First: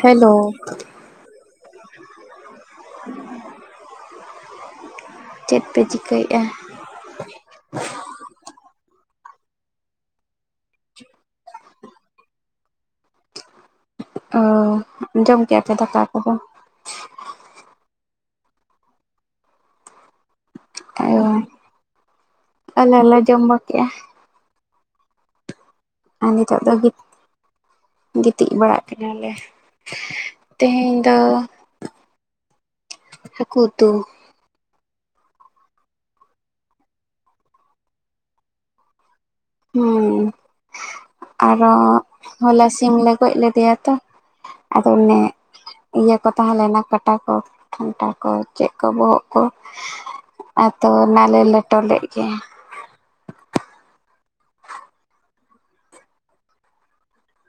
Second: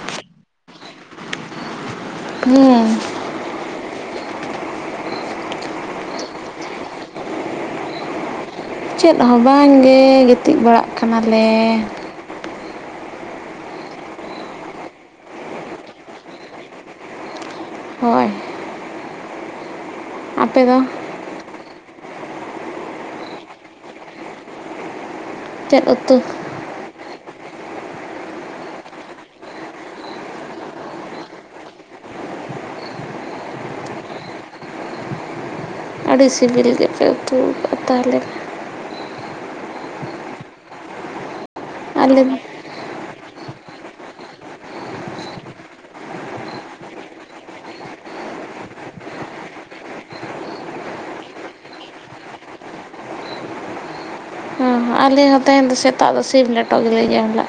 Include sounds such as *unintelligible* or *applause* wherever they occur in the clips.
Hello ᱦᱩᱸ ᱪᱮᱫ ᱯᱮ ᱪᱤᱠᱟᱹᱭᱮᱼᱟ ᱪᱮᱫ ᱦᱚᱸ ᱵᱟᱝᱜᱮ ᱜᱤᱛᱤᱡ ᱵᱟᱲᱟᱜ ᱠᱟᱱᱟ ᱞᱮ ᱚ ᱡᱚᱢ ᱠᱮᱟ ᱯᱮ ᱫᱟᱠᱟ ᱠᱚᱫᱚ ᱦᱳᱭ ᱟᱯᱮ ᱫᱚ ᱚ ᱟᱞᱮ ᱞᱮ ᱡᱚᱢ ᱵᱟ ᱠᱮᱜᱼᱟ ᱪᱮᱫ ᱩᱛ ᱟᱨ ᱱᱤᱛᱚᱜ ᱫᱚ ᱜᱤ ᱜᱤᱛᱤᱡ ᱵᱟᱲᱟᱜ ᱠᱟᱱᱟ ᱞᱮ ᱛᱮᱦᱤᱧ ᱫᱚ ᱦᱟᱹᱠᱩ ᱩᱛᱩ ᱟᱹᱰᱤ ᱥᱤᱵᱤᱞ ᱜᱮᱯᱮ ᱩᱛᱩ ᱟᱠᱟᱜᱼᱟ ᱛᱟᱦᱞᱮ ᱦᱩᱸ ᱟᱨᱚ ᱟᱞᱮ ᱦᱚᱞᱟ ᱥᱤᱢ ᱞᱮ ᱜᱚᱡ ᱞᱮᱫᱮᱭᱟ ᱟᱫᱚ ᱩᱱᱮ ᱤᱭᱟᱹ ᱠᱚ ᱛᱟᱦᱮᱸ ᱞᱮᱱ ᱠᱟᱴᱟ ᱠᱚ ᱴᱷᱱᱴᱟ ᱠᱚ ᱪᱮᱫ ᱠᱚ ᱵᱚᱦᱚᱜ ᱠᱚ ᱟᱫᱚ ᱚᱱᱟ ᱞᱮ ᱞᱮᱴᱚ ᱞᱮᱫ ᱜᱮ ᱦᱚᱸ ᱟᱞᱮ ᱦᱚᱸ ᱛᱮᱦᱮᱧ ᱫᱚ ᱥᱮᱛᱟᱜ ᱫᱚ ᱥᱤᱢ ᱞᱮᱴᱚ ᱜᱮᱞᱮ ᱮᱢᱚᱢ ᱞᱟ-ᱟ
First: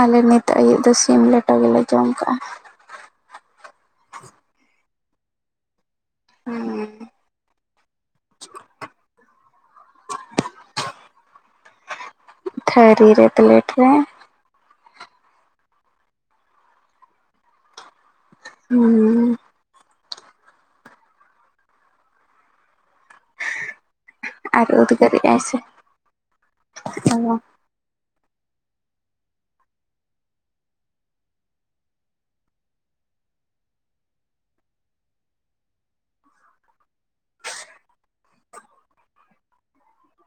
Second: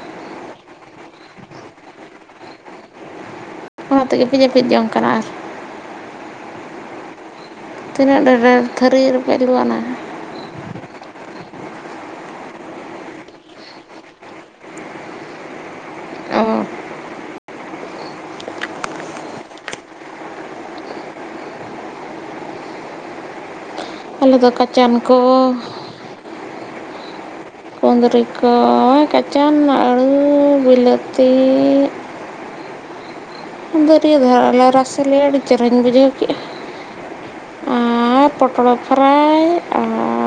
ᱟᱞᱮ ᱱᱤᱛᱚᱜ ᱟᱹᱭᱩᱵ ᱫᱚ ᱥᱤᱢ ᱞᱮᱴᱚ ᱜᱮᱞᱮ ᱡᱚᱢ ᱠᱟᱜᱼᱟ ᱚᱱᱟ ᱛᱮᱜᱮ ᱯᱮ ᱡᱟᱹᱯᱤᱫ ᱡᱚᱝ ᱠᱟᱱᱟ ᱦᱩᱸ ᱛᱤᱱᱟᱹᱜ ᱰᱷᱟᱹᱨ ᱰᱷᱚᱹᱨ ᱛᱷᱟᱹᱨᱤ ᱨᱮᱯᱮ ᱞᱩ ᱟᱱᱟ ᱛᱷᱟᱹᱨᱤ ᱨᱮ ᱯᱞᱮᱴ ᱨᱮ ᱚ ᱦᱩᱸ ᱟᱞᱮ ᱫᱚ ᱟᱨ ᱠᱟᱪᱟᱱ ᱩᱫᱜᱟᱹᱨᱮ ᱠᱚ ᱟᱭ ᱥᱮ ᱠᱩᱸᱫᱽᱨᱤ ᱠᱚ ᱠᱟᱪᱟᱱ ᱟᱹᱲᱩ ᱵᱤᱞᱟᱹᱛᱤ ᱫᱟᱹᱨᱭᱟᱹ ᱫᱷᱟᱨᱟᱞᱮ ᱨᱟᱥᱮ ᱞᱮ ᱟᱹᱰᱤ ᱪᱮᱦᱨᱟᱧ ᱵᱩᱡᱷᱟᱹᱣ ᱠᱮᱜᱼᱟ ᱟᱨ ᱯᱚᱴᱚᱞ ᱯᱷᱨᱟᱭ ᱟᱨ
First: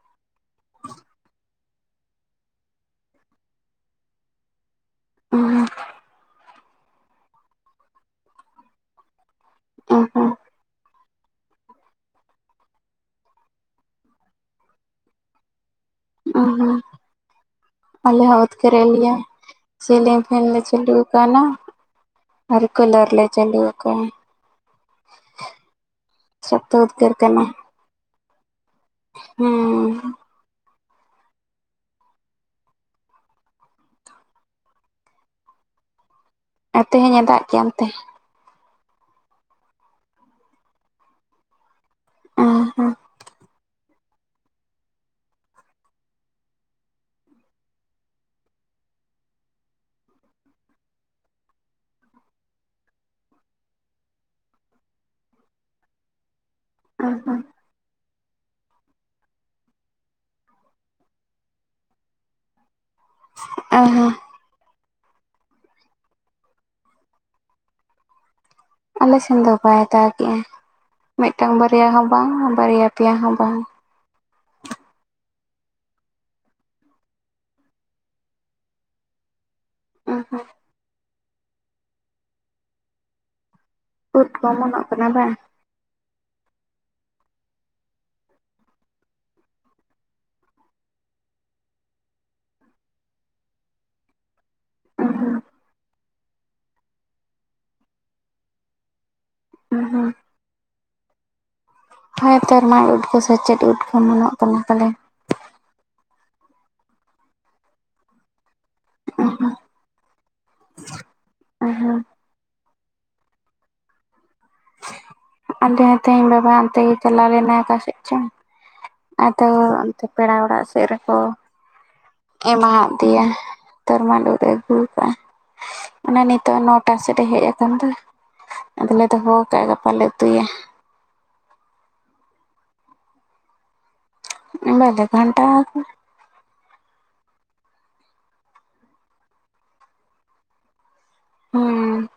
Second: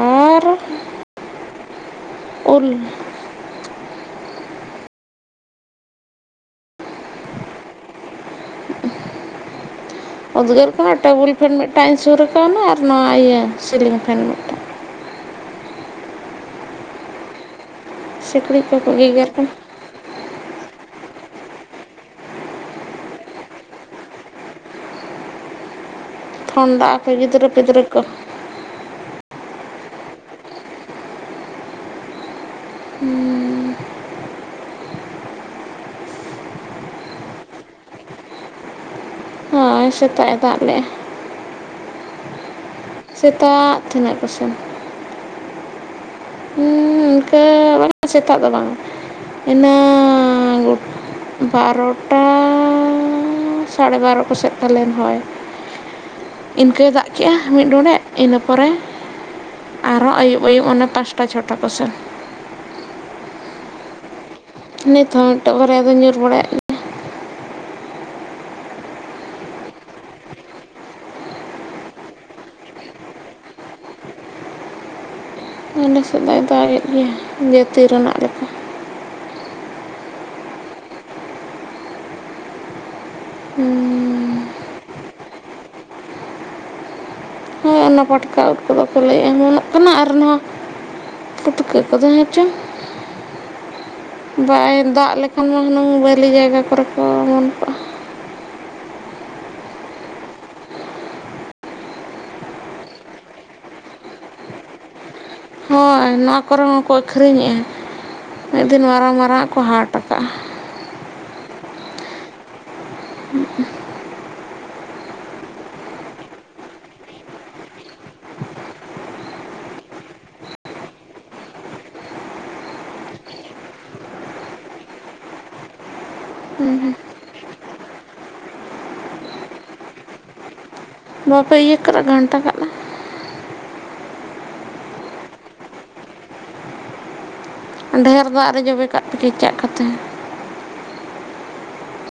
ᱩᱞ ᱩᱫᱽᱜᱟᱹᱨ ᱠᱟᱱᱟ ᱴᱟᱵᱩᱞ ᱯᱷᱮᱱ ᱢᱤᱫᱴᱟᱝ ᱤᱧ ᱥᱩᱨ ᱠᱟᱣᱱᱟ ᱟᱨ ᱱᱚᱣᱟ ᱤᱭᱟᱹ ᱥᱤᱞᱤᱝ ᱯᱷᱮᱱ ᱢᱤᱫᱴᱟᱝ ᱚ ᱟᱞᱮ ᱦᱚᱸ ᱥᱤᱠᱲᱤᱡ ᱩᱫᱽᱜᱟᱹ ᱨᱮᱫ ᱠᱚᱠᱚ ᱞᱮᱭᱟ ᱜᱮᱜᱮᱨ ᱠᱟᱱᱟ ᱥᱤᱞᱤᱝ ᱯᱷᱮᱱ ᱞᱮ ᱪᱟᱹᱞᱩ ᱠᱟᱣᱱᱟ ᱟᱨ ᱠᱩᱞᱟᱨ ᱞᱮ ᱪᱟᱹᱞᱩ ᱥᱚᱠᱛᱚ ᱴᱷᱚᱱᱰᱟ ᱟᱠᱚ ᱩᱫᱽᱜᱟᱹᱨ ᱜᱤᱫᱽᱨᱟᱹ ᱯᱤᱫᱽᱨᱟᱹ ᱠᱚ ᱦᱩᱸᱻ ᱟᱨ ᱛᱮᱦᱮᱧ ᱮ ᱫᱟᱜ ᱠᱮᱫᱼᱟ ᱚᱱᱛᱮ ᱦᱳᱭ ᱥᱮᱛᱟᱜ ᱮ ᱫᱟᱜ ᱞᱮᱜᱼᱟ ᱟ ᱦᱚᱸ ᱥᱮᱛᱟᱜ ᱛᱤᱱᱟᱹᱜ ᱠᱚᱥᱮ ᱦᱩᱸ ᱤᱱᱠᱟᱹ ᱵᱟᱝ ᱥᱮᱛᱟᱜ ᱫᱚ ᱵᱟᱝᱟ ᱤᱱᱟᱝᱻ ᱵᱟᱨᱚᱴᱟᱻ ᱥᱟᱲᱮ ᱵᱟᱨᱚ ᱠᱚ ᱥᱮᱫ ᱯᱟᱞᱮᱱ ᱦᱳᱭ ᱤᱱᱠᱟᱹᱭ ᱫᱟᱜ ᱠᱮᱜᱼᱟ ᱢᱤᱫ ᱰᱚᱸᱰᱮᱠ ᱤᱱᱟᱹ ᱯᱚᱨᱮ ᱟᱨᱦᱚ ᱟᱹᱭᱩᱵ ᱟᱹᱭᱩᱵ ᱚᱱᱮ ᱯᱟᱥ ᱴᱟ ᱪᱚᱴᱟ ᱠᱚᱥᱮᱱ ᱚ ᱦᱚᱸ ᱱᱤᱛᱦᱚᱸ ᱢᱤᱫᱴᱮᱝ ᱵᱟᱨᱭᱟ ᱫᱚ ᱧᱩᱨ ᱵᱟᱲᱟᱭᱮᱫ ᱟᱞᱮ ᱥᱮᱱ ᱫᱚ ᱵᱟᱭ ᱫᱟᱜ ᱮᱫᱼᱟ, ᱢᱤᱫᱴᱟᱝ ᱵᱟᱨᱭᱟ ᱦᱚᱸ ᱵᱟᱝ ᱵᱟᱨᱭᱟ ᱯᱮᱭᱟ ᱦᱚᱸ ᱵᱟᱝ ᱟᱞ ᱥᱮᱫ ᱫᱚᱭ ᱫᱟᱜᱮᱫ ᱜᱮᱭᱟ ᱡᱟᱹᱛᱤ ᱨᱮᱱᱟᱜ ᱞᱮᱠᱟ᱾ ᱚ ᱦᱚᱸ *inaudible* ᱩᱫ ᱠᱚ ᱚᱢᱚᱱᱚᱼᱜ ᱠᱟᱱᱟ ᱵᱟᱝ? ᱦᱳᱭ ᱚᱱᱟ ᱯᱟᱴᱠᱟ ᱩᱫ ᱠᱚᱫᱚ ᱠᱚ ᱞᱟᱹᱭ ᱚᱢᱚᱱᱚᱼᱜ ᱠᱟᱱᱟ ᱟᱨ ᱱᱚᱣᱟ ᱯᱩᱴᱠᱟᱹ ᱠᱚᱫᱚ ᱦᱮᱸ ᱪᱚᱝᱼᱼ *inaudible* ᱵᱟᱭ ᱫᱟᱜ ᱞᱮᱠᱷᱟᱱ ᱢᱟ ᱦᱩᱱᱟᱹᱝ ᱵᱷᱟᱹᱞᱤ ᱡᱟᱭᱜᱟ ᱠᱚᱨᱮ ᱠᱚ ᱚᱢᱚᱱ ᱠᱚᱜᱼᱟ᱾ ᱦᱩᱸ ᱦᱩᱸ ᱦᱳᱭ ᱛᱚ ᱢᱟᱫ ᱩᱫ ᱠᱚ ᱥᱮ ᱪᱮᱫ ᱩᱫ ᱠᱚ ᱢᱚᱱᱚᱜ ᱠᱟᱱᱟ ᱛᱟᱞᱮ ᱦᱳᱭ ᱱᱚᱣᱟ ᱠᱚᱨᱮ ᱦᱚᱸᱠᱚ ᱟᱹᱠᱷᱨᱤᱧᱮᱜᱼᱟ᱾ ᱢᱤᱫ ᱫᱤᱱ ᱢᱟᱨᱟᱝ ᱢᱟᱨᱟᱝ ᱠᱚ ᱦᱟᱴ ᱠᱟᱜᱼᱟ᱾ ᱚ ᱦᱮ ᱟᱞᱮ ᱦᱚᱸ ᱛᱮᱦᱮᱧ ᱵᱟᱵᱟ ᱚᱱᱛᱮ ᱜᱮ ᱪᱟᱞᱟᱣ ᱞᱮᱱᱟ ᱚᱠᱟᱥᱮᱫ ᱪᱚ ᱟᱫᱚ ᱚᱱᱛᱮ ᱯᱮᱲᱟ ᱚᱲᱟᱜ ᱥᱮᱫ ᱨᱮᱠᱚ ᱮᱢᱟᱦᱟᱜ ᱫᱮᱭᱟ ᱛᱚᱨᱢᱟᱰ ᱩᱫ ᱮ ᱟᱹᱜᱩ ᱠᱟᱜᱼᱟ ᱚᱱᱮ ᱱᱤᱛᱚᱜ ᱱᱚᱴᱟ ᱥᱮᱫ ᱮ ᱦᱮᱡ ᱟᱠᱟᱱ ᱫᱚᱭ ᱟᱫᱚᱞᱮ ᱫᱚᱦᱚ ᱠᱟᱜᱼᱟ ᱜᱟᱯᱟᱞ ᱞᱮ ᱩᱛᱩᱭᱟ᱾ ᱵᱟᱯᱮ ᱤᱭᱟᱹ ᱠᱟᱜᱼᱟ, ᱜᱷᱟᱱᱴᱟ ᱠᱟᱜᱼᱟ᱾ ᱵᱟᱞᱮ ᱜᱷᱟᱱᱴᱟ ᱠᱟ ᱼᱟ᱾ ᱰᱷᱮᱨ ᱫᱟᱜ ᱨᱮ ᱡᱚᱵᱮ ᱠᱟᱜ ᱯᱮ ᱠᱮᱪᱟᱜ ᱠᱟᱛᱮ ᱦᱩᱸ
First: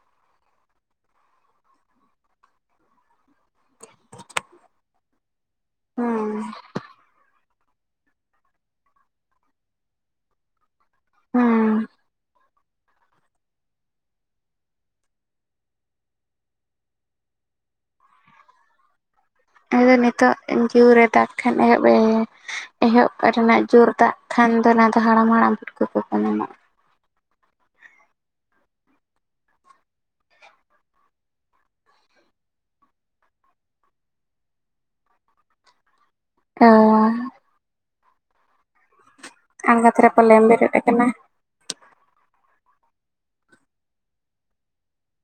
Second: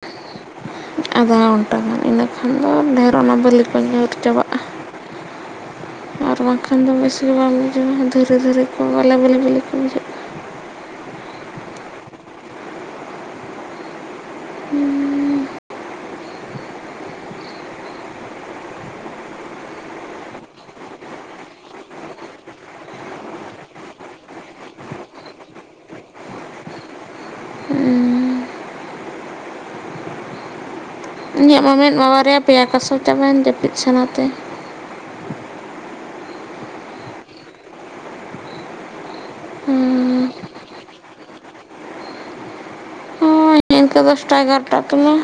ᱟᱫᱷᱟ ᱜᱷᱚᱱᱴᱟ ᱜᱟᱱ ᱤᱱᱟᱹ ᱠᱷᱟᱱ ᱫᱚ ᱰᱷᱮᱨ ᱚᱱᱟ ᱵᱟᱹᱞᱤ ᱠᱚ ᱧᱩᱨ ᱪᱟᱵᱟᱜᱼᱟ ᱟᱨ ᱦᱩᱸ ᱵᱟᱝᱠᱷᱟᱱ ᱫᱚ ᱵᱮᱥᱜᱮ ᱵᱟᱝ ᱵᱩᱡᱷᱟᱣᱼᱟ ᱫᱷᱤᱨᱮ ᱫᱷᱤᱨᱤ ᱠᱚ ᱵᱟᱞᱮ ᱵᱮᱞᱮ ᱵᱟᱹᱞᱮ ᱠᱚ ᱵᱩᱡᱷᱟᱹᱜᱼᱟ᱾ ᱦᱩᱸ᱾ *unintelligible* ᱱᱤᱛᱚᱜ ᱮᱸᱻ ᱡᱩᱨ ᱮᱸ ᱫᱟᱜ ᱠᱷᱟᱱ ᱮᱦᱚᱵ ᱮ ᱮᱦᱚᱵ ᱨᱮᱱᱟᱜ ᱡᱳᱨ ᱫᱟᱜ ᱠᱷᱟᱱ ᱫᱚ ᱚᱱᱟ ᱫᱚ ᱦᱟᱲᱟᱢ ᱼ ᱦᱟᱲᱟᱢ ᱵᱷᱩᱴᱩᱵ ᱠᱟᱱᱟ ᱱᱚᱜᱼᱟ᱾ ᱦᱩᱸ *inaudible* ᱤᱧᱟᱹᱜ ᱢᱟ ᱢᱮᱫ ᱢᱟ ᱵᱟᱨᱭᱟ ᱯᱮᱭᱟ ᱠᱟᱥᱚ ᱪᱟᱵᱟᱭᱮᱱ ᱡᱟᱹᱯᱤᱫ ᱥᱟᱱᱟᱛᱮ ᱦᱚᱸ ᱟᱸᱜᱟᱛ ᱨᱮ ᱯᱟᱞᱮ ᱮᱢ ᱵᱮᱨᱮᱫ ᱟᱠᱟᱱᱟ᱾ *unintelligible* ᱫᱚᱥᱴᱟ ᱮᱜᱟᱨᱚᱴᱟ ᱛᱮ ᱢᱟ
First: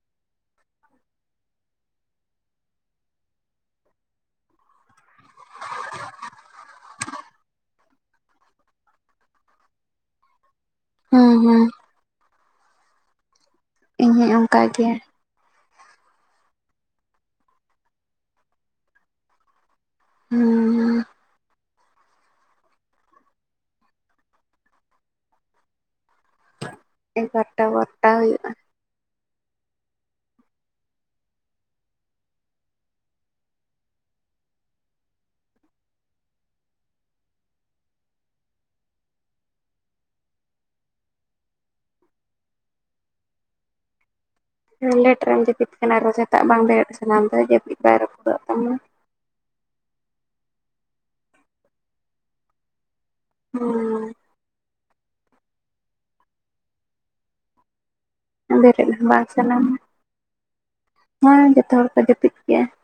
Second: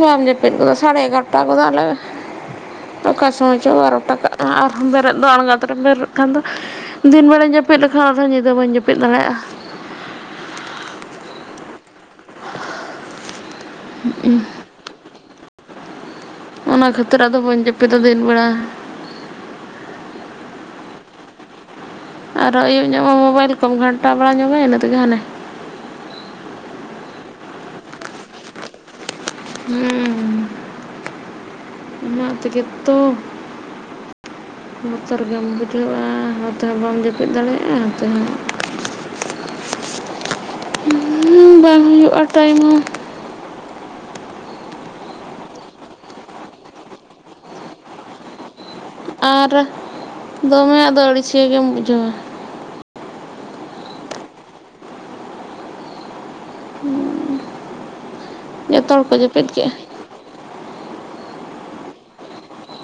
ᱵᱟᱢ ᱡᱟᱹᱛᱤᱫ ᱜᱚᱫᱟ ᱡᱟᱹᱯᱤᱫ ᱠᱚ ᱫᱚ ᱥᱟᱲᱮ ᱮᱜᱟᱨᱚᱴᱟ ᱜᱚᱫᱟᱞᱮ ᱚᱠᱟ ᱥᱚᱢᱚᱭ ᱪᱚᱝ ᱵᱟᱨᱳᱴᱟ ᱠᱟᱜᱼᱟ ᱟᱨᱦᱚᱸ ᱵᱮᱨᱮᱫ ᱫᱚ ᱟᱬᱜᱟᱛᱚᱨᱟᱢ ᱵᱮᱨᱮᱫ ᱠᱷᱟᱱ ᱫᱚ ᱫᱤᱱ ᱵᱮᱲᱟ ᱡᱟᱹᱯᱤᱫ ᱞᱮᱠᱷᱟᱱ ᱟᱨᱦᱚᱸ ᱧᱤᱫᱟᱹ ᱵᱟᱹᱧ ᱡᱟᱹᱯᱤᱫ ᱫᱟᱲᱮᱭᱟᱜᱼᱟ᱾ ᱦᱩᱸ - ᱦᱩᱸ ᱤᱧ ᱦᱚᱸᱧ ᱚᱱᱠᱟ ᱜᱮᱭᱟ ᱚᱱᱟ ᱠᱷᱟᱹᱛᱤᱨ ᱟᱫᱚ ᱵᱟᱹᱧ ᱡᱟᱹᱯᱤᱫᱟ, ᱫᱤᱱ ᱵᱮᱲᱟ ᱦᱩᱸ ᱟᱨᱚ ᱟᱹᱭᱩᱵ ᱧᱚᱜ ᱢᱟ ᱢᱳᱵᱟᱭᱤᱞ ᱠᱚᱢ ᱜᱷᱟᱱᱴᱟ ᱵᱟᱲᱟᱭ ᱧᱚᱜ ᱢᱮ ᱤᱱᱟᱹ ᱛᱮᱜᱮ ᱦᱟᱱᱮ ᱮᱜᱟᱨᱴᱟ ᱵᱟᱨᱴᱟ ᱦᱩᱭᱩᱜᱼᱟ ᱾ ᱦᱮᱸ ᱚᱱᱟ ᱛᱮᱜᱮ ᱛᱚ ᱵᱚᱛᱚᱨ ᱜᱮᱢ ᱵᱩᱡᱷᱟᱹᱣᱼᱟ, ᱚᱱᱟᱛᱮ ᱦᱚᱸ ᱵᱟᱢ ᱡᱟᱹᱯᱤᱫ ᱫᱟᱲᱮᱭᱟᱜᱼᱟ ᱚᱱᱟᱛᱮᱦᱚᱸ ᱦᱩᱸ ᱵᱟᱝ ᱦᱩᱭᱩᱜᱼᱟ ᱴᱟᱭᱤᱢ ᱦᱚᱸ ᱾ ᱞᱮᱴ ᱨᱮᱢ ᱡᱟᱹᱯᱤᱫ ᱠᱟᱱᱟ ᱟᱨᱚ ᱥᱮᱛᱟᱜ ᱵᱟᱝ ᱵᱮᱨᱮᱫ ᱥᱟᱱᱟᱢ ᱫᱚ ᱡᱟᱹᱯᱤᱫ ᱵᱟᱭ ᱨᱟᱹᱯᱩᱫᱚᱜ ᱛᱟᱢᱟ ᱾ ᱟᱨ ᱫᱚᱢᱮ ᱟᱫᱚ ᱟᱹᱲᱤᱥᱤᱭᱟᱹ ᱜᱮᱢ ᱵᱩᱡᱷᱟᱹᱣᱼᱟ ᱾ ᱦᱚᱸ *inaudible* ᱵᱮᱨᱮᱫᱽ ᱦᱚᱲ ᱦᱚᱸ ᱠᱚ ᱵᱟᱝ ᱡᱟᱹᱯᱤᱫ ᱠᱮᱜᱼᱟ ᱥᱟᱱᱟᱢᱟ ᱢᱟ, ᱦᱚᱭ ᱡᱚᱛᱚ ᱦᱚᱲ ᱠᱚ ᱡᱟᱹᱯᱤᱫ ᱠᱮᱜᱼᱟ ᱾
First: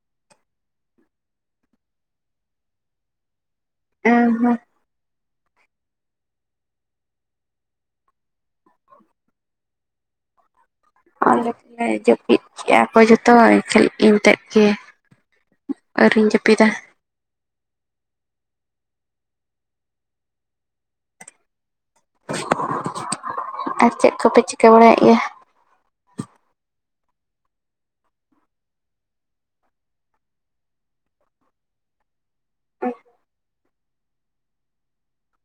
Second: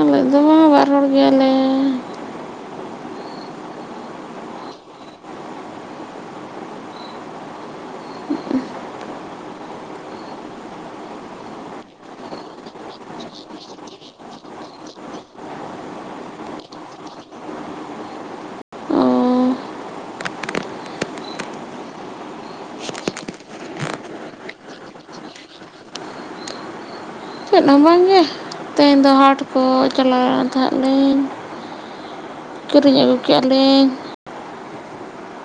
ᱟᱞᱮ ᱫᱚ ᱵᱟᱨ ᱦᱚᱲ ᱜᱮᱭᱟᱞᱮ ᱾ ᱮ ᱦᱩᱸ ᱾ *inaudible* ᱟᱞᱮ ᱠᱚᱞᱮ ᱡᱟᱹᱯᱤᱫ ᱠᱮᱜᱼᱟ ᱠᱚ ᱡᱚᱛᱚ ᱦᱚᱲ ᱠᱷᱮᱞ ᱤᱧᱛᱮᱫ ᱜᱮ ᱟᱹᱣᱨᱤᱧ ᱡᱟᱹᱯᱤᱫᱟ ᱾ ᱚ *inaudible* ᱟᱨ ᱪᱮᱫ ᱠᱚᱯᱮ ᱪᱤᱠᱟᱹ ᱵᱟᱲᱟᱭᱮᱜ ᱜᱮᱭᱟ? ᱪᱮᱫ ᱦᱚᱸ ᱵᱟᱝᱜᱮ ᱛᱮᱦᱮᱧ ᱫᱚ ᱦᱟᱴ ᱠᱚ ᱪᱟᱞᱟᱣ ᱞᱮᱱ ᱛᱟᱦᱮᱸ ᱞᱤᱧ, ᱠᱤᱨᱤᱧ ᱟᱹᱜᱩ ᱠᱮᱜᱼᱟ ᱞᱤᱧ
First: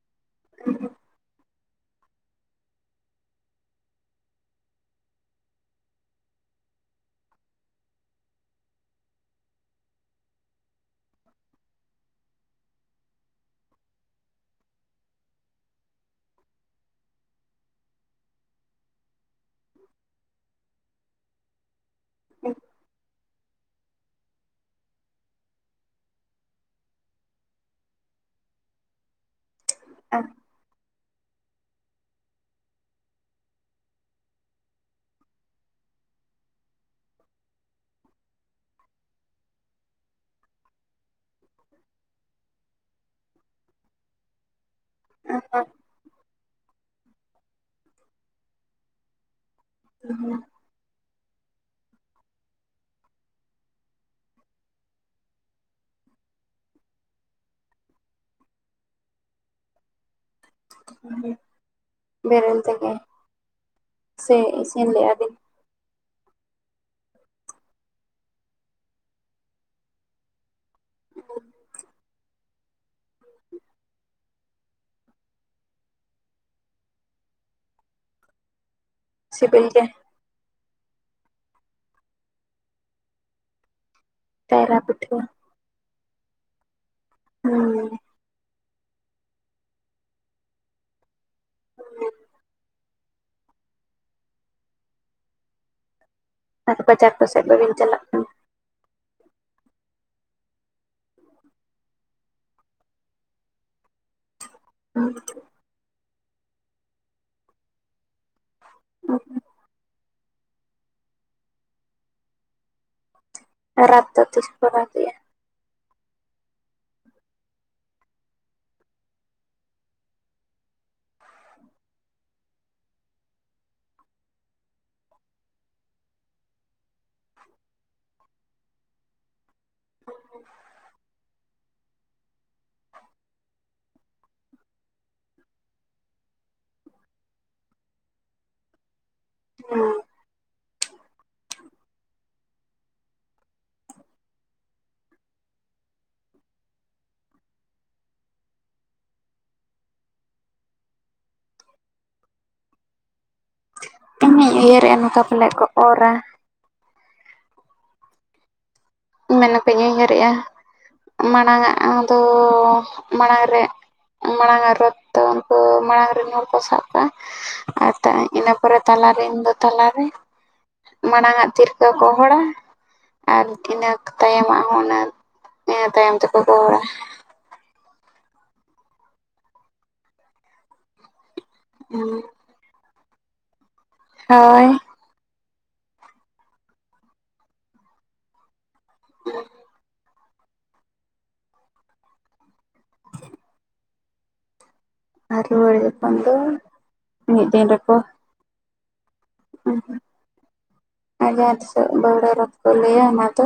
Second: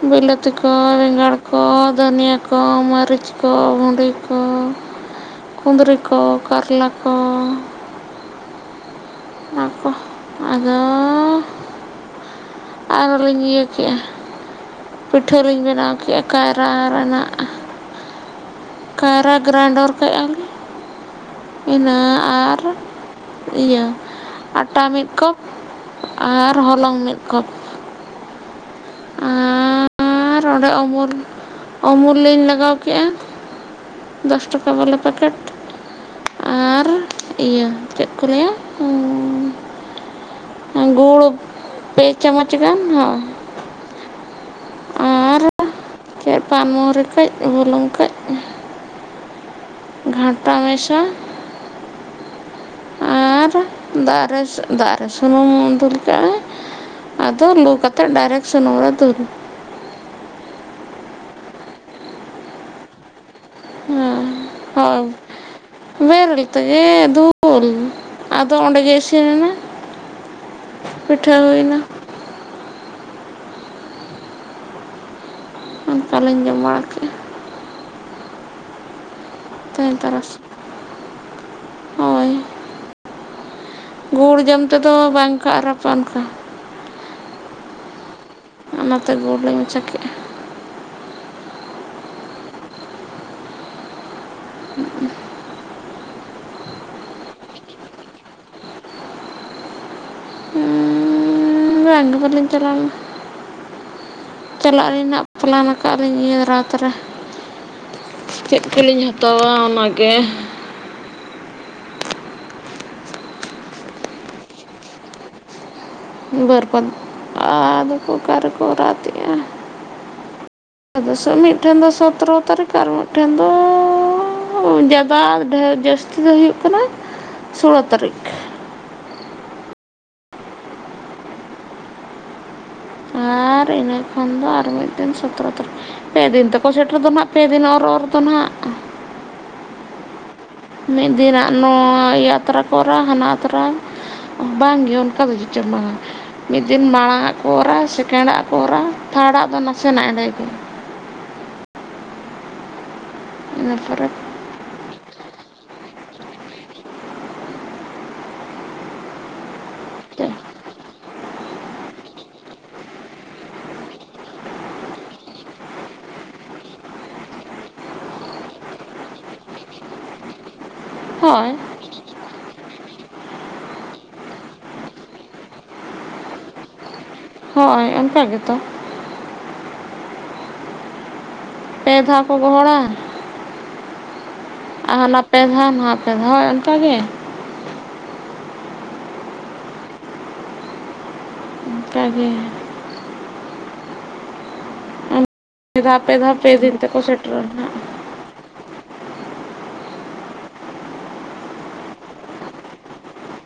ᱵᱤᱞᱟᱹᱛᱤ ᱠᱚ, ᱵᱮᱝᱜᱟᱲ ᱠᱚ ᱠᱚ ᱫᱟᱹᱱᱤᱭᱟᱹ ᱠᱚ, ᱢᱟᱹᱨᱤᱪ ᱠᱚ, ᱵᱷᱩᱸᱰᱤ ᱠᱚ ᱠᱩᱸᱫᱽᱨᱤ ᱠᱚ, ᱠᱟᱨᱞᱟ ᱠᱚ ᱚᱱᱟ ᱠᱚ ᱟᱫᱚ ᱟᱨᱚ ᱞᱤᱧ ᱤᱭᱟᱹ ᱠᱮᱜᱼᱟ ᱯᱤᱴᱷᱟᱹ ᱞᱤᱧ ᱵᱮᱱᱟᱣ ᱠᱮᱜᱼᱟ ᱠᱟᱭᱨᱟ ᱨᱮᱱᱟᱜ ᱾ ᱠᱟᱭᱨᱟ ᱜᱨᱟᱱᱰᱚᱨ ᱠᱮᱜᱼᱟ ᱞᱤᱧ ᱤᱱᱟᱹ ᱟᱨ ᱤᱭᱟᱹ ᱟᱴᱟ ᱢᱤᱫ ᱠᱚᱯ ᱟᱨ ᱦᱚᱞᱚᱝ ᱢᱤᱫ ᱠᱚᱯ ᱟᱨ ᱚᱸᱰᱮ ᱚᱢᱩᱞ ᱚᱢᱩᱞ ᱞᱤᱧ ᱞᱟᱜᱟᱣ ᱠᱮᱜᱼᱟ ᱫᱚᱥ ᱴᱟᱠᱟ ᱵᱟᱞᱟ ᱯᱮᱠᱮᱴ ᱟᱨ ᱤᱭᱟᱹ ᱪᱮᱫ ᱠᱚ ᱞᱟᱹᱭᱟ ᱩᱩᱸ ᱜᱩᱲ ᱯᱮ ᱪᱟᱢᱚᱪ ᱜᱟᱱ ᱦᱚ ᱟᱨ ᱠᱟᱹᱡ ᱯᱟᱱᱢᱚᱨᱤ ᱠᱟᱹᱡ ᱵᱩᱞᱩᱝ ᱠᱟᱹᱡ ᱜᱷᱟᱱᱴᱟ ᱢᱮᱥᱟ ᱟᱨ ᱫᱟᱜ ᱨᱮ ᱫᱟᱜ ᱨᱮ ᱥᱩᱱᱩᱢ ᱫᱩᱞ ᱠᱟᱜᱼᱟᱭ ᱟᱫᱚ ᱞᱩ ᱠᱟᱛᱮᱫ ᱰᱟᱭᱨᱮᱠ ᱥᱩᱱᱩᱢ ᱨᱮ ᱫᱩᱞ ᱵᱮᱨᱮᱞ ᱛᱮᱜᱮ ᱥᱮ ᱦᱮᱸ ᱤᱥᱤᱱ ᱦᱳᱭ ᱞᱮᱜᱼᱟ ᱵᱤᱱ? ᱵᱮᱨᱮᱞ ᱛᱮᱜᱮ ᱫᱩᱞ, ᱟᱫᱚ ᱚᱸᱰᱮ ᱜᱮ ᱤᱥᱤᱱ ᱮᱱᱟ ᱾ ᱯᱤᱴᱷᱟᱹ ᱦᱩᱭᱱᱟ ᱾ *inaudible* ᱚᱱᱟᱞᱤᱧ ᱡᱚᱢ ᱵᱟᱲᱟ ᱠᱮᱜᱼᱟ ᱾ ᱥᱤᱵᱤᱞ ᱜᱮ ᱾ ᱛᱮᱦᱮᱧ ᱛᱟᱨᱟᱥᱤᱧ ᱦᱳᱭ ᱜᱩᱲ ᱡᱚᱢ ᱠᱟᱭᱨᱟ ᱛᱮᱫᱚ ᱯᱤᱴᱷᱟᱹ ᱵᱟᱝ ᱠᱷᱟᱨᱟᱯᱟ ᱚᱱᱠᱟ ᱾ ᱦᱩᱸ ᱾ ᱚᱱᱟᱛᱮ ᱜᱩᱲᱞᱟᱹᱧ ᱢᱮᱥᱟ ᱠᱮᱜᱼᱟ ᱾ *inaudible* ᱟᱨ ᱵᱟᱡᱟᱨ ᱠᱚᱥᱮᱫ ᱵᱟᱹᱵᱤᱱ ᱪᱟᱞᱟᱜ ᱠᱟᱱᱟ? ᱵᱟᱝ ᱜᱮ ᱵᱟᱞᱤᱧ ᱪᱟᱞᱟᱣ ᱞᱮᱱᱟ *inaudible* ᱪᱟᱞᱟᱜ ᱟᱹᱞᱤᱧ ᱱᱟᱜ ᱯᱚᱞᱟᱱ ᱠᱟᱜᱼᱟ ᱟᱹᱞᱤᱧ ᱱᱤᱭᱟᱹ ᱨᱟᱛᱷ ᱨᱮ *inaudible* ᱪᱮᱫ ᱠᱚᱞᱤᱧ ᱦᱟᱛᱟᱣᱟ ᱚᱱᱟᱜᱮ ᱾ ᱨᱟᱛᱷ ᱫᱚ ᱛᱤᱥ ᱠᱚ ᱨᱟᱛᱷ ᱛᱮᱜᱼᱟ? ᱵᱟᱹᱨᱯᱟ ᱟᱫᱚᱠᱚ ᱚᱠᱟ ᱨᱮᱠᱚ ᱨᱟᱛᱷ ᱮᱜᱼᱟ᱾ ᱟᱫᱚ ᱢᱤᱫᱴᱷᱮᱱ ᱫᱚ ᱥᱚᱛᱨᱚ ᱛᱟᱹᱨᱤᱠᱷ ᱟᱨ ᱢᱤᱫᱴᱷᱮᱱ ᱫᱚ ᱡᱟᱫᱟ ᱰᱷᱮᱨ ᱡᱟᱹᱥᱛᱤ ᱫᱚ ᱦᱩᱭᱩᱜ ᱠᱟᱱᱟ ᱥᱩᱞᱳ ᱛᱟᱹᱨᱤᱠᱷ, *inaudible* ᱟᱨ ᱤᱱᱟᱹ ᱠᱷᱟᱱ ᱫᱚ ᱟᱨ ᱢᱤᱫ ᱫᱤᱱ ᱥᱚᱛᱨᱚ ᱛᱟᱹᱨᱤᱠᱷ ᱾ ᱯᱮ ᱫᱤᱱ ᱛᱮᱠᱚ ᱥᱮᱴᱮᱨ ᱫᱚ ᱱᱟᱦᱟᱸᱜ ᱯᱮ ᱫᱤᱱ ᱚᱨ ᱚᱨ ᱫᱚ ᱱᱟᱦᱟᱸᱜ ᱾ ᱦᱮᱸ ᱢᱤᱫ ᱫᱤᱱᱟᱜ ᱱᱚᱣᱟ ᱟᱛᱨᱟ ᱠᱚ ᱚᱨᱟ ᱦᱟᱱᱟ ᱟᱛᱨᱟ, ᱵᱟᱝᱜᱮ ᱚᱱᱠᱟ ᱫᱚ ᱦᱮᱸ ᱪᱚᱸᱜ ᱵᱟᱝᱟ ᱢᱤᱫ ᱫᱤᱱ ᱢᱟᱲᱟᱝ ᱟᱜ ᱠᱚ ᱚᱨᱟ ᱥᱮᱠᱮᱱᱰ ᱟᱜ ᱠᱚ ᱚᱨᱟ ᱛᱷᱟᱲᱟᱜ ᱫᱚ ᱱᱟᱥᱮᱱᱟᱜ ᱮᱸᱰᱮ ᱜᱮ᱾ ᱤᱱᱟᱹ ᱯᱚᱨᱮ ᱤᱧ ᱢᱟᱹᱧ ᱩᱭᱦᱟᱹᱨᱮᱼᱟ ᱱᱚᱝᱠᱟ ᱯᱟᱞᱮᱫ ᱠᱚ ᱚᱨᱟ᱾ ᱢᱮᱱᱠᱚᱧ ᱩᱭᱦᱟᱹᱨᱮᱜᱼᱟ, ᱢᱟᱲᱟᱝ-ᱟ ᱫᱚ ᱢᱟᱲᱟᱝ ᱨᱮ, ᱢᱟᱲᱟᱝ ᱟᱜ ᱨᱚᱛ ᱫᱚ ᱩᱱᱠᱩ ᱢᱟᱲᱟᱝ ᱨᱮᱱ ᱦᱚᱲ ᱠᱚ ᱥᱟᱵ ᱠᱚᱣᱟ ᱾ ᱟᱨ ᱤᱱᱟᱹ ᱯᱚᱨᱮ ᱛᱟᱞᱟᱨᱮᱱ ᱫᱚ ᱛᱟᱞᱟᱨᱮ ᱢᱟᱲᱟᱝ ᱟᱜ ᱦᱳᱭ ᱛᱤᱨᱮ ᱠᱚ ᱜᱚᱦᱚᱲᱟ, ᱟᱨ ᱤᱱᱟᱹ ᱛᱟᱭᱚᱢᱟᱜ ᱦᱚᱸ ᱩᱱᱟ ᱱᱤᱭᱟᱹ ᱛᱟᱭᱚᱢ ᱛᱮᱠᱚ ᱜᱚᱦᱚᱲᱟ ᱾ ᱦᱮ ᱚᱱᱠᱟᱟᱜ ᱜᱮᱛᱚ, ᱯᱮ ᱫᱷᱟᱣ ᱠᱚ ᱜᱚᱦᱚᱲᱟ? ᱦᱳᱭ ᱟᱨ ᱦᱟᱱᱟ ᱯᱮ ᱫᱷᱟᱣ ᱱᱚᱣᱟ ᱯᱮ ᱫᱷᱟᱣ ᱚᱱᱠᱟᱜᱮ, *unintelligible* ᱮᱴᱟᱫ ᱜᱮ, ᱟᱨ ᱨᱩᱣᱟᱹᱲ ᱯᱮ ᱫᱷᱟᱣ ᱯᱮ ᱡᱚᱠᱷᱚᱱ ᱫᱷᱟᱣ ᱫᱚ ᱯᱮ ᱫᱤᱱ ᱛᱮᱠᱚ ᱥᱮᱴᱮᱨ ᱨᱚᱜ ᱢᱤᱫ ᱫᱤᱱ ᱦᱟᱸᱜ, ᱨᱮᱠᱚ *unintelligible* ᱟᱨ ᱡᱟᱦᱟᱸ ᱛᱤᱥᱚᱜ ᱫᱟᱹᱶᱲᱟᱹ ᱨᱮᱠᱳ ᱞᱟᱹᱭᱟ ᱚᱱᱟ ᱫᱚ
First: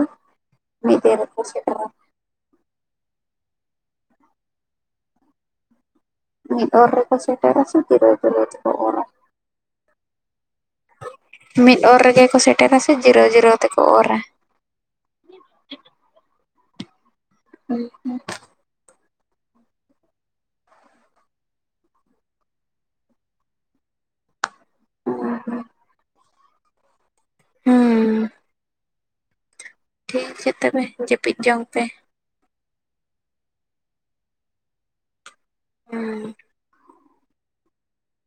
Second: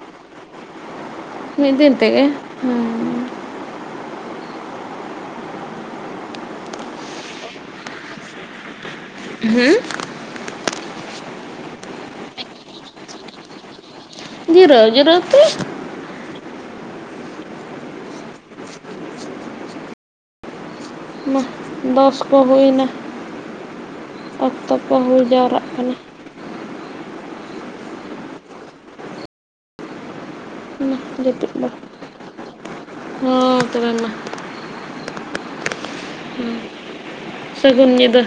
ᱢᱤᱫ ᱢᱮᱜ ᱨᱮ, ᱢᱤᱫ ᱫᱤᱱ ᱛᱮᱜᱮ, ᱦᱩᱸ ᱢᱤᱫ ᱚᱨ ᱨᱮᱠᱚ ᱥᱮᱴᱮᱨᱟ ᱥᱮ ᱡᱤᱛᱟᱹᱣ ᱡᱤᱨᱟᱹᱣ ᱛᱮᱠᱚ ᱚᱨᱟ? ᱦᱩᱸ ᱢᱤᱫ ᱚᱨ ᱨᱮᱜᱮ ᱠᱚ ᱥᱮᱴᱮᱨᱟ ᱥᱮ ᱡᱤᱨᱟᱹᱣ ᱡᱤᱨᱟᱹᱣ ᱛᱮᱠᱚ ᱚᱨᱟ? ᱡᱤᱨᱟᱹᱣ ᱡᱤᱨᱟᱹᱣ ᱛᱮ ᱾ *unintelligible* ᱚᱱᱟ ᱫᱚᱥ ᱠᱚ ᱦᱩᱭᱱᱟ, ᱚᱠᱛᱚ ᱠᱚ ᱦᱩᱸ ᱦᱩᱭ ᱦᱩᱸ ᱡᱟᱣᱨᱟᱜ ᱠᱟᱱᱟ ᱾ ᱦᱩᱸᱻ ᱴᱷᱤᱠ ᱜᱮᱭᱟ ᱛᱚᱵᱮ ᱡᱟᱹᱯᱤᱫ ᱡᱚᱝ ᱯᱮ? ᱦᱮ ᱛᱚᱵᱮ ᱢᱮ ᱾ ᱦᱩᱸ ᱥᱟᱹᱜᱩᱱ ᱧᱤᱫᱟᱹ,